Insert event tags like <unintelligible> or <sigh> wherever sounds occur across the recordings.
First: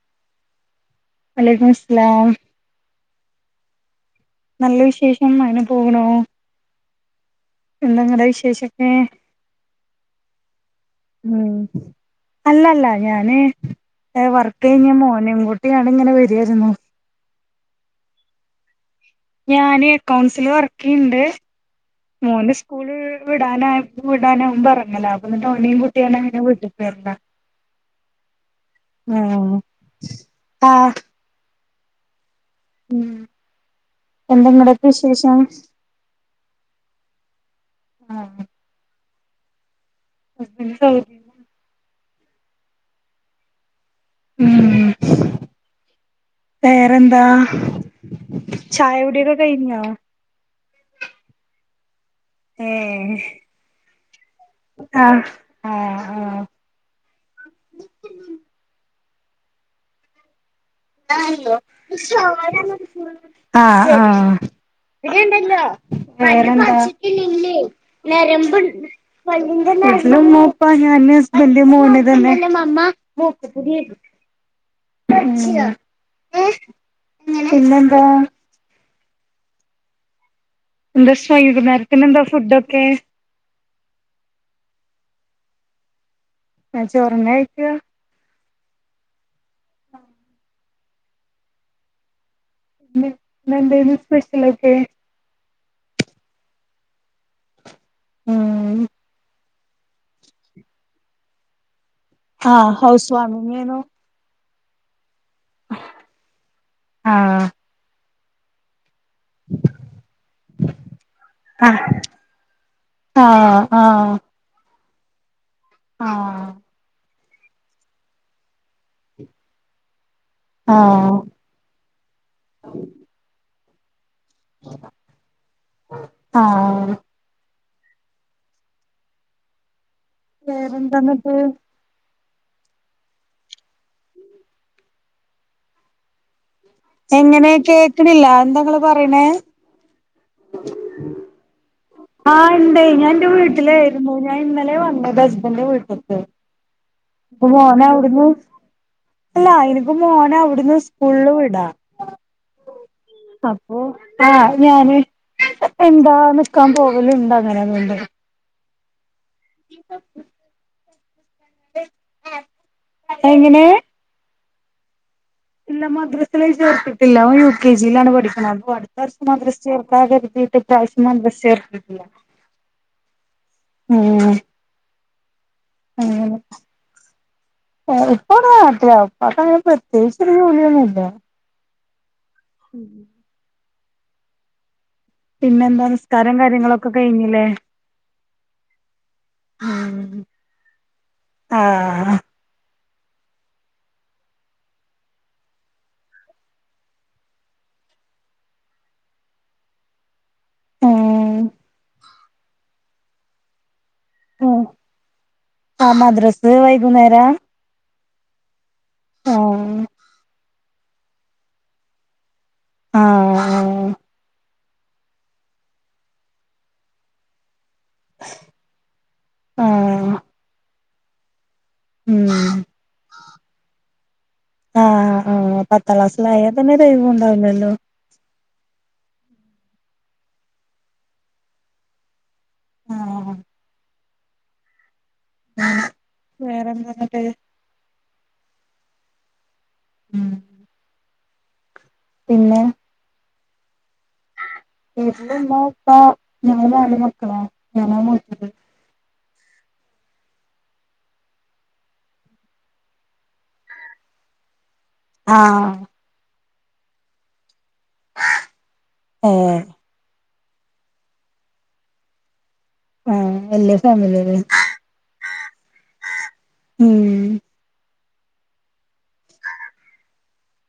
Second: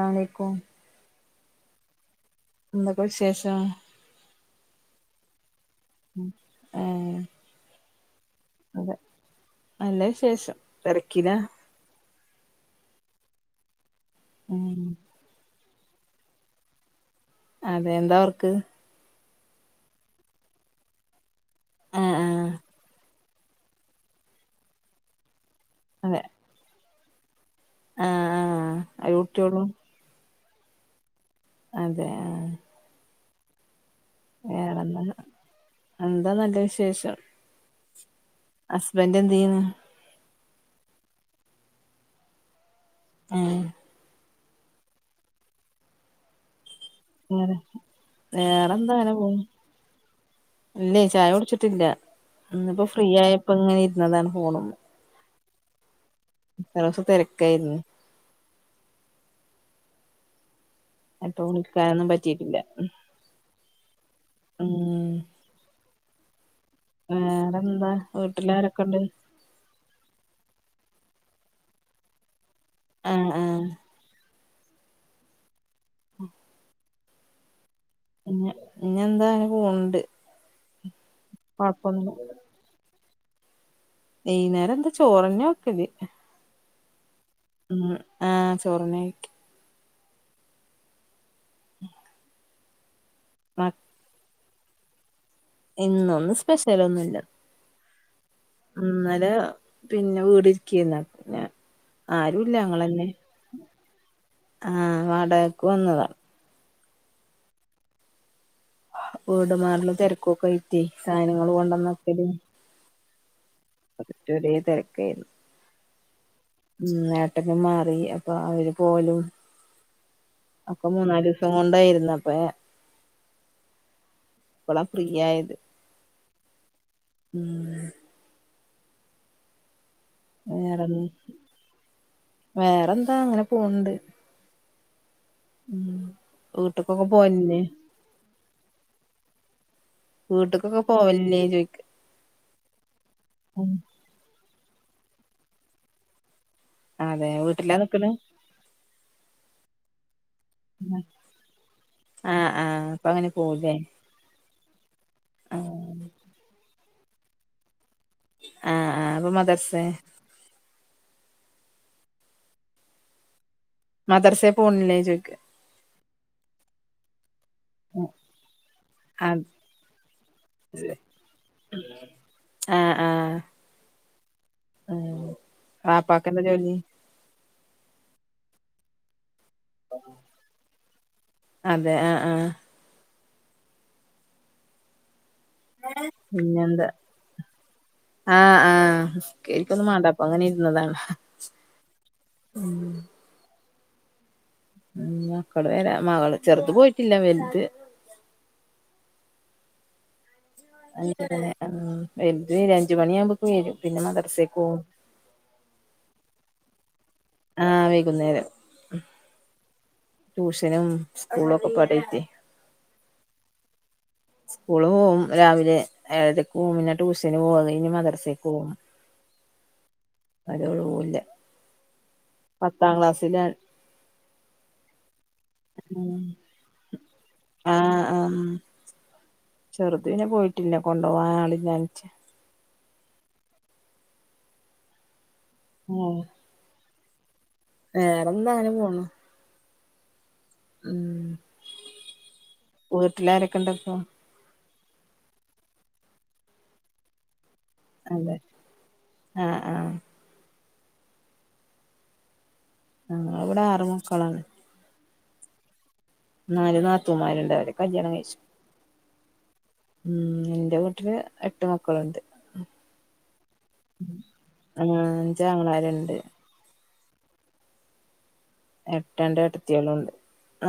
ആലെക്കും വലൈക്കുംസലാം എന്തൊക്കെ വിശേഷം നല്ല വിശേഷം അങ്ങിനെ പോണു ആഹ് എന്തങ്ങടെ വിശേഷൊക്കെ നല്ല വിശേഷം തിരക്കില ഉം അല്ലല്ല ഞാന് വർക്ക് ഉം കഴിഞ്ഞ് മോനെകൂട്ടികാട് ങ്ങനെ വരിര്ന്ന് അതെ എന്തവർക്ക് ഞാന് എക്കൗൺസില് വർക്കയ്ണ്ട് ആ ആ മോന് സ്കൂള് വിടാനയപ വിടാനാകുപോഎറങ്ങല അപ്പോന്നിട്ട് അതെ കുട്ടിഅങ്ങന പിന്നെ വീട്ട്ക് വരല്ല ആ ആ ഒരു ആഹ് കുട്ടിയോളൂ ആഹ് അതെ ആഹ് ഉം എന്താ ഇങ്ങടക്കെ വേറെന്താ വിശേഷം എന്താ നല്ല വിശേഷം ആഹ് ഹസ്ബന്റ് എന്ത‌യുന്നു ഉം ആഹ് ഉം വേറെന്താ വേറെ ചായകുടിക്കെ കയിനോ ഇല്ലയ്ചായ കുടിച്ചിട്ടില്ല ഇന്നിപ്പോ ഫ്രീ ഏഹ് ആയപ്പോങ്ങനെ ഇരുന്നതാണ് ഫോണ് മേ ആഹ് ന്ന്ലേസം തിരക്കാരുന്നു ആഹ് അപ്പൊ എന്താ റിയോ വിളിക്കാനൊന്നും പറ്റിയിട്ടില്ല ഉം <unintelligible> ആഹ് ആവേറെന്താ വേറെന്താ വീട്ടിലാരൊക്കെണ്ട് വീട്ടില് ഇമ്മ ഇപ്പ ഞാന് ഹസ്ബന്റ് മോന് തന്നെ ആഹ് ആഹ് ഉം ഉം പിന്നെന്താ പിന്നെ പിന്നെന്താ അങ്ങനെ പോണണ്ട് എന്താ സൈകുന്നേരത്തിന് എന്താ ഫുഡൊക്കെ? വൈന്നേരം എന്താ ചോറന്നെ വെക്കല് ആഹ് ചോറന്നെ വെയ് ഉം ആഹ് ചോറന്നേ ആഹ ഉ ങ്‌ഹ് ഇന്ന് എന്തേയ്രുന്നു സ്പെഷ്യലോക്കെ? ഇന്നൊന്ന് സ്പെഷ്യലന്നുല്ല ഉം ഇന്നലെ പിന്നെ വീടിരിക്കേർന്ന് <inaudible> ആരൂല്ല. ആഹ് ഞങ്ങളന്നെ ഹൗസ് വാമിങ്ങേനു ആഹ് വാടകക്ക് വന്നതാ ആഹ് വീട്മാറളും തെരക്കൊക്കായിട്ടേ സായനങ്ങള് ആഹ് കൊണ്ടോന്നക്കലും ആഹ് ആഹ് ഒറ്റ ഒരേ തെരക്കായിരുന്നു ആഹ് ഉം നേട്ടോക്കേ മാറി അപ്പോ അവര് പോവലും ഒക്കെ ആഹ് മൂന്നാലു തോണ്ടായിരുന്നപ്പേ ഇപ്പളാ ഫ്രീയായത്. ആഹ് ഉം വേറെന്ന് വേറെന്താന്നിട്ട് വേറെന്താ ഇങ്ങനെ പോണ് ണ്ട്. ഉം വീട്ട്ക്കൊ എങ്ങനെ കേക്ക്ണില്ല. എന്താ ഇങ്ങള് പറയ്ണ്? വീട്ട്ക്കൊക്കെ പോവലില്ലേ ചോയ്ക്കാ ആഹ് ഇണ്ട് ഞാൻ ഇന്റെ വീട്ടിലായിയിരുന്നു. ഞാൻ ഇന്നലെ വന്നത് ഹസ്ബന്റെ വീട്ട്ക്ക്. അതെ പ്പോ വീട്ടിലാ നിക്ക്ണ് മോനവുട്ന്ന് അല്ലാ എനിക്ക് മോന അവു ടിന്ന് സ്കൂള്ല് വിടാ. ആഹ് ആഹ് അപ്പൊ അങ്ങനെ പോവുല്ലേ അപ്പോ ആഹ് ഞാന് ആഹ് എന്താ നിക്കാം പോവല്ണ്ട് അങ്ങനങ്ങ്‌ട് ആഹ് ആഹ് അപ്പോ മദർ എങ്ങനേ? മദർസേ പോൺല്ലേ ചോയ്ക്ക ഇല്ല മദ്രസ്സല് ചേർത്ത് ഇല്ല ഓൻ യു കെ ജി യിലാണ് പഠിക്ക്ണ് അപ്പോഅടുത്ത വർഷം മദ്രസ്സേ ചേർക്കാ കരുതിട്ട് അത് ഇപ്രാവിശ്യം മദ്രസ്സേ ചേർത്തി ഉം ഉം ഉം ആഹ് ഇപ്പ ഒക്കെ നാട്ടിലാ. ഉപ്പാക്കങ്ങനെ പ്രത്യേകിച്ച് ഒരു ജോലിയൊന്നുല്ല അതെ ആഹ് ആഹ് ഉം പിന്നെന്താ നിസ്കാരം പിന്നെന്താ കാര്യങ്ങളൊക്കെ കഴിഞ്ഞില്ലേ? ആഹ് ആഹ് നിസ്കേരിക്കൊന്നും ഉം മാണ്ടപ്പോ അങ്ങനെ ഇരുന്നതാണ് ആഹ് ഉം ഉം <unintelligible> മകള് ചെറുത് പോയിട്ടില്ല വെൽത് ഉം <unintelligible> ഉം വെൽത് അഞ്ച് മണിയാകുമ്പക്ക് വെരും പിന്നെ മദറസേക്ക് ഉം പോവും. ആഹ് മദ്രസ് വൈകുന്നേരാ? ആഹ് വൈകുന്നേരം ഉം ആഹ് ട്യൂഷനും സ്കൂളും ഒക്കെപ്പാടേയ്റ്റേ ആഹ് സ്കൂള് പൂവും രാവിലെ ഏഴരയ്ക്ക് പൂവും. പിന്നേ ട്യൂഷ്യന് പൂവും. അതുകഴിഞ്ഞ് മദരസേക്ക് പൂവും ആഹ് അതോള് പൂവുല്ല. ഉം പത്താം ക്ലാസ്സിലാണ് ആഹ് ആഹ് പത്താം ക്ലാസ്സിലായാൽ പിന്നെ ദൈവം ഉണ്ടാവില്ലല്ലോ ആഹ് ആഹ് ചെറുത് പിന്നെ പോയിട്ടില്ല കൊണ്ടോവാൻ ആളില്ലാഞ്ഞിട്ട് ആഹ് <unintelligible> ഉം വേറെന്താ എന്നിട്ട് വേറെന്താ അങ്ങനെ പോണു ഉം ഉം പിന്നെ വീട്ടിലാരൊക്കെ ഉണ്ടിപ്പോ വീട്ടിൽ ഇന്ന് ഇപ്പോ ഞങ്ങള് നാല് മക്കള ഞങ്ങ അതെ ആഹ് ആഹ് ആഹ് ഇവിടെ ആറുമക്കളാണ് ആഹ് നാല് നാത്തൂമാരുണ്ട് അവര് കല്യാണം കഴിച്ചു ഏഹ് ഉം എന്റെ വീട്ടില് എട്ട് മക്കളുണ്ട് ആഹ് വല്യ ഫാമിലിയല്ലേ അഞ്ച് ആങ്ങളമാരുണ്ട് ഉം ഏട്ടൻ്റെ ഏട്ടത്തികളുണ്ട്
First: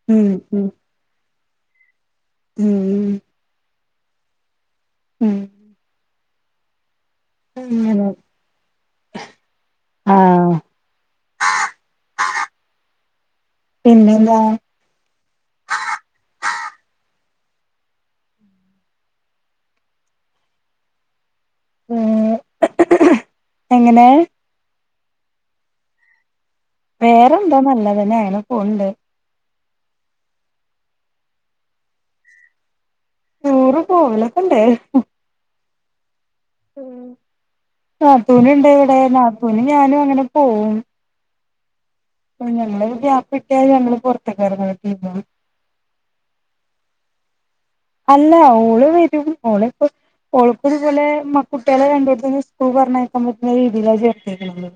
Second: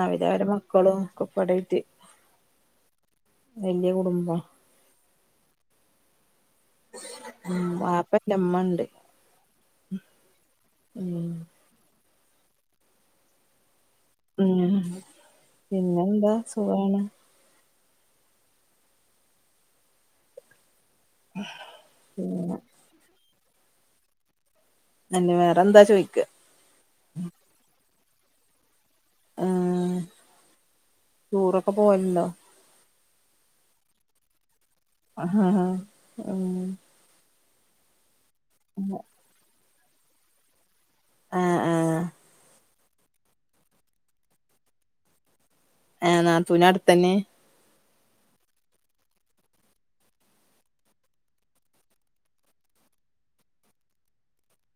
അവര് ഉം അവര ഉം മക്കളും ഒക്കപാടായിട്ട് ഉം വല്യ കുടുംബ ഉം ഉം അങ്ങനെ ബാപ്പയില്ല ഉമ്മ ഒണ്ട് ആഹ് ഉം പിന്നെന്താ ഉം പിന്നെന്താ സുഖാണോ ഉം ഏഹ് പിന്ന എങ്ങനെ ന്നന്നെ വേറെന്താ ചോദിക്ക വേറെന്താ നല്ലതന്നെ അങ്ങനെ പോവ്ണ്ട് ആഹ് ടൂറൊക്കെ പോവല്ണ്ടോ ടൂറ് പോവലൊക്കണ്ട് ആഹ് ഉം നാത്തൂന്ണ്ട് ഇവടെ നാത്തൂനും ഞാനും അങ്ങനെ പോവും ആഹ് ആഹ് ഉം ഞങ്ങളൊന്ന് ഗ്യാപ്പ്ട്ടിയാല് ഞങ്ങള് പൊറത്ത് <unintelligible> ഏഹ് നാൻ തുനാടു തന്നേ അല്ല ഓള് വരും ഓളെ ഇപ്പോ ഓള്പ്പം ഇത് പോലെ മ കുട്ടിയളെ രണ്ടോട്ത്ത്ന്നും സ്കൂൾ പറഞ്ഞയക്കാൻ പറ്റിയ രീതിയിലാ ചേർത്തിയത് ഇവള്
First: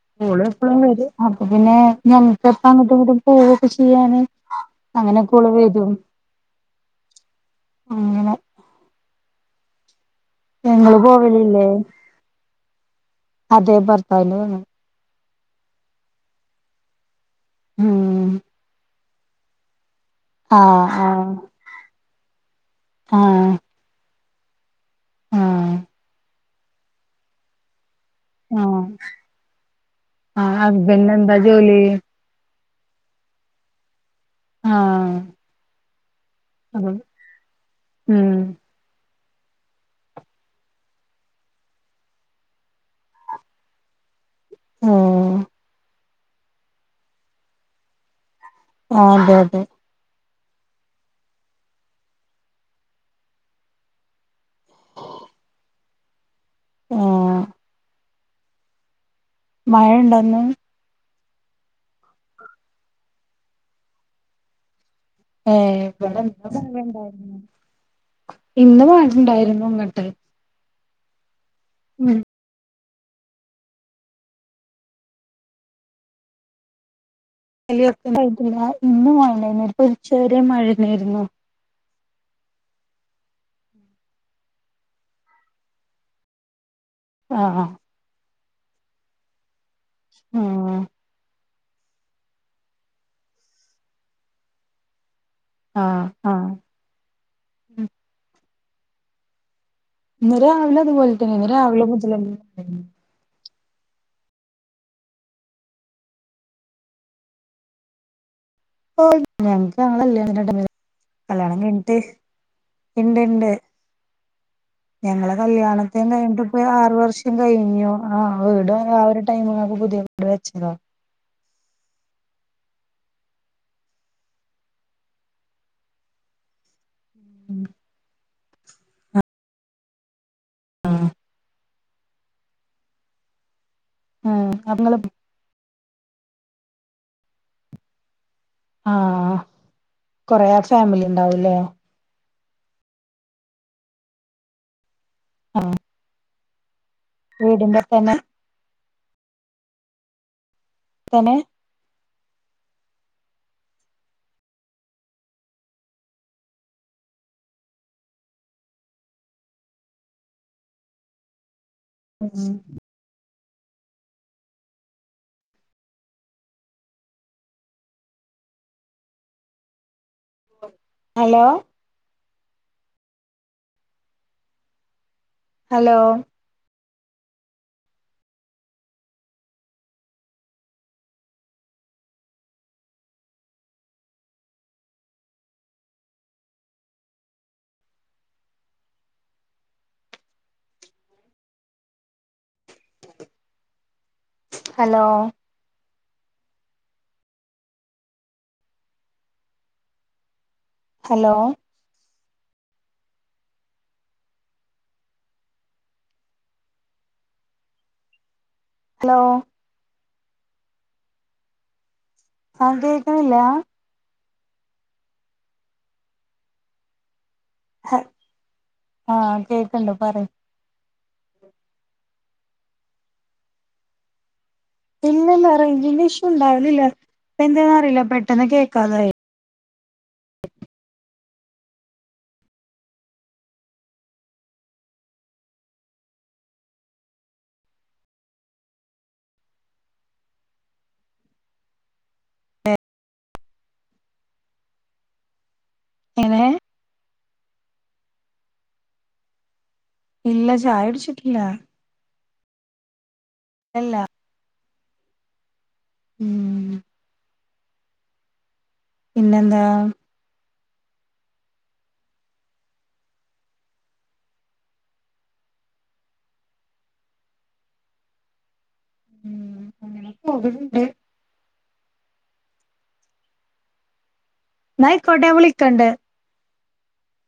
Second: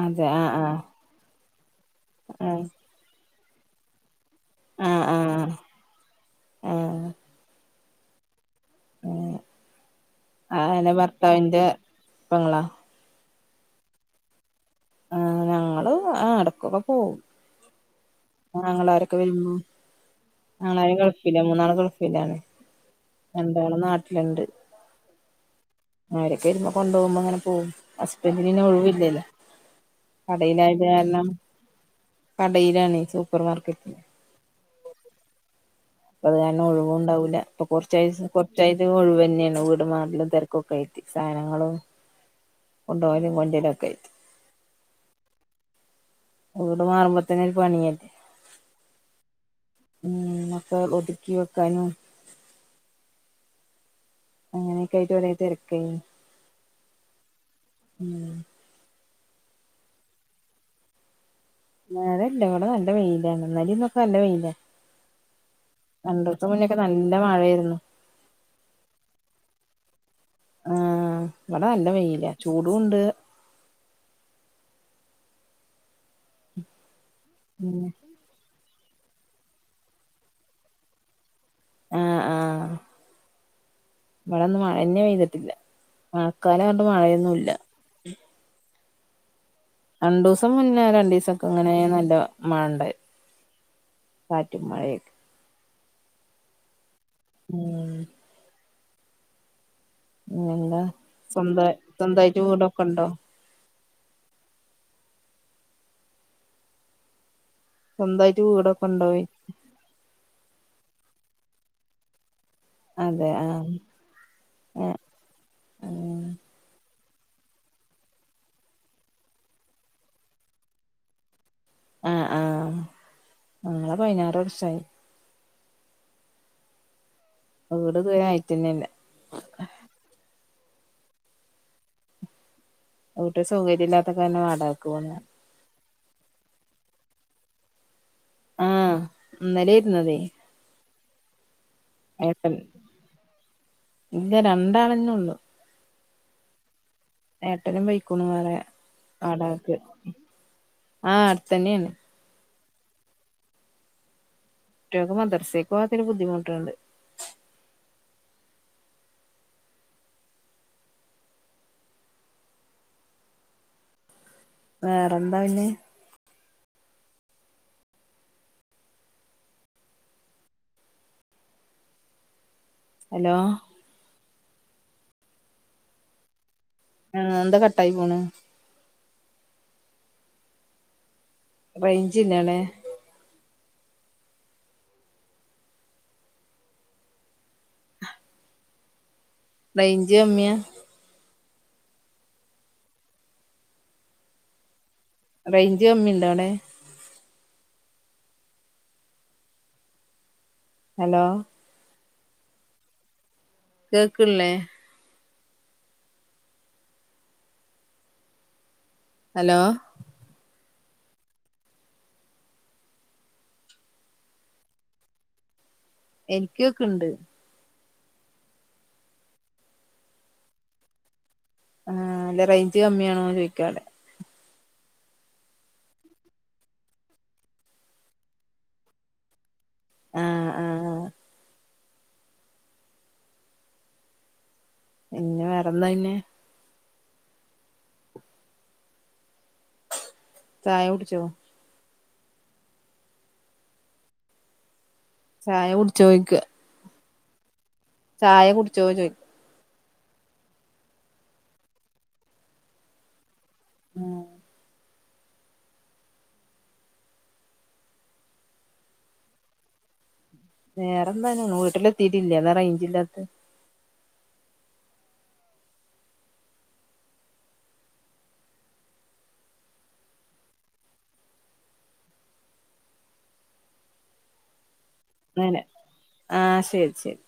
അതെ ഓള് ആഹ് എപ്പളും വരും അപ്പൊ പിന്നെ ഞങ്ങക്ക്പ്പ ആഹ് അങ്ങട്ടും ഇങ്ങട്ടും പോവൊക്കെ ചെയ്യാന് ആഹ് ആഹ് അങ്ങനൊക്ക ആഹ് ഓള് വരും ആഹ് അങ്ങനെ ഏഹ് അങ്ങനെ ഞങ്ങള് ഭർത്താവിന്റെ പോവലില്ലേ പെങ്ങളാ അതെ ഭർത്താവ്ന്റെ പെങ്ങള് ആഹ് ഞങ്ങള് ആഹ് എടക്കൊക്കെ പോവും ഉം ആങ്ങളാരൊക്കെ വെരുമ്പോ ആങ്ങളാര് ആഹ് ആഹ് ഗൾഫിലാ മൂന്നാള് ഗൾ ഫിലാണ് ആഹ് രണ്ടാള് നാ ട്ടില്ണ്ട് ആഹ് അവരൊക്കെ വെരുമ്പോ കൊണ്ടോവുമ്പം അങ്ങനെ പോവും ഹസ്ബന്റിന് പിന്നെ ആഹ് ഒഴിവില്ലല്ലൊ ആഹ് കടയിലായത് ഹസ്ബൻഡിന് കാരണം എന്താ ജോലി കടയിലാണെ സൂപ്പർ മാർക്കറ്റ്ല് ആഹ അപ്പ അത് കാരണം ഒഴിവും ഉണ്ടാവൂല്ല അപ്പൊ കൊറച്ചയ്സം ഉം കൊറച്ചയ് ഒഴിവു തന്നെയാണ് വീട്മാറലും തിരക്കൊക്കെ യിട്ട് സാധനങ്ങളും കൊണ്ടോവലും കൊണ്ടിര്ലും ഒക്കെ ആയി ഉം വീട് മാറുമ്പോത്തന്നെ ഒരു പണിയല്ലേ ആ അതെ അതെ ഉം മക്കൾ ഒതുക്കി വെക്കാനും. അങ്ങനെയൊക്കെ ആയിട്ട് ഒരേ തെരക്കയ്നി ഉം ഉം മഴ ഉണ്ടോന്ന്? മഴ ഇല്ല ഇവിടെ നല്ല വെയിൽ ആണ് ഇന്നലെന്നൊക്കെ നല്ല വെയിലാ ഏ രണ്ടൂസം മുന്നൊക്കെ നല്ല <unintelligible> മഴയായിരുന്നു ഇന്ന് പണി ഉണ്ടായിരുന്നു ഇങ്ങട്ട് ആഹ ഇവിടെ നല്ല ഉം വെയില ചൂടുണ്ട് <inaudible> <unintelligible> ഇന്ന് മഴയുണ്ടെനു ഇപ്പ ഉച്ച വരെ മഴണ്ടായിരുന്നു. ആഹ് ആഹ ഇവിടെന്നും മഴ തന്നെ പെയ്തിട്ടില്ല. മഴക്കാല പറഞ്ഞാണ്ട് മഴയൊന്നുല്ല ആഹ് രണ്ടൂസം ആഹ് മുന്നേ രണ്ടീസം ഇങ്ങനെ ന്നല്ല മാണ്ടെ കാറ്റും മഴയൊക്കെ ആഹ ആഹ ഉം ഇന്ന് രാവിലെ പിന്നെന്താ അതുപോലെ തന്നെ ഇന്ന് സ്വന്ത രാവിലെ മുതലെന്നെ സ്വന്തയിട്ട് മഴന്നെ വീടൊക്കെ ഉണ്ടോ? സ്വന്തായിട്ട് വീട ഓ ഞങ്ങക്ക് <unintelligible> കല്യാണം കഴിഞ്ഞിട്ട് അതെ ഇണ്ട്ണ്ട് ആഹ് ഞങ്ങള കല്യാണം കല്യാണം കഴിഞ്ഞിട്ട് ഇപ്പൊ ആറു വർഷം കഴിഞ്ഞു ആ വീട് ആ ഒരു ടൈമിൽ പുതിയ വീട് വെച്ചതാ. ആഹ ആഹ ഞങ്ങൾ പൈനാറ് വർഷായി. വീട് ഇതുവരെആയിട്ടന്നെല്ല ആ വീട്ടിൽ സൗകര്യ ഇല്ലാത്ത കാരണം ഉം അപ്പ വാടകക്ക് ഇങ്ങള് പോന്ന ആഹ് ആഹ ഇന്നലെ ഇരുന്നതേ കൊറേ ഫാമിലി ഉണ്ടാവൂല്ലേ ഏട്ടൻ ഇല്ല രണ്ടാളന്നെ ഒള്ളു ആഹ ഏട്ടനും തന്നെ പൈക്കുണു വേറെ വാടകക്ക് ആഹ തന്നെ അട് തന്നെയാണ് കുട്ടികൾക്ക് മദർസയ്ക്ക് പോവാത്തേന് ബുദ്ധിമുട്ടുണ്ട്. ഉം വേറെന്താ പിന്നെ ഹലോ ഹലോ ഹലോ ആഹ എന്താ കട്ടായി പോണെ റേയ്ഞ്ച് ഇല്ലാടെ <inaudible> റേഞ്ച് കമ്മിയ ഹലോ റേഞ്ച് കമ്മിയുണ്ടോ ആടെ? ഹലോ കേൾക്ക്ല്ലേ? ഹലോ ആഹ് കേൾക്ക്ണില്ലാ എനിക്കൊക്കെ ഇണ്ട് ആഹ് കേക്ക്ണ്ട് പറയ് ആഹ് അന്റെ റേഞ്ച് കമ്മിയാണോന്ന് ചോദിക്കാല്ലെ ഇല്ലല്ല റേഞ്ചിന്റെ ഇഷ്യൂ ഉണ്ടാരുന്നില്ല എന്താന്നെന്നറിയില്ല പെട്ടെന്ന് കേൾക്കാണ്ടായി ആഹ് ആഹ് ആ പിന്നെ വേറെ എന്താ പിന്നെ ചായ കുടിച്ചോ ചായ കുടിച്ചോയ്ക്ക എങ്ങനെ ചായ കുടിച്ചോ ചോയ്ക ഇല്ല ചായുടിച്ചിട്ടില്ല ഇല്ലാ ആഹ് ഉം പിന്നെന്താ വേറെന്താണ് വീട്ടിലെത്തിട്ടില്ലാ അതാ റേഞ്ചില്ലാത്ത ആഹ് അങ്ങനെ പോവ്ന്ന്ണ്ട് ന്നായിക്കോട്ടെ ഞാ വിളിക്കണ്ട് ആഹ് ശരി ശരി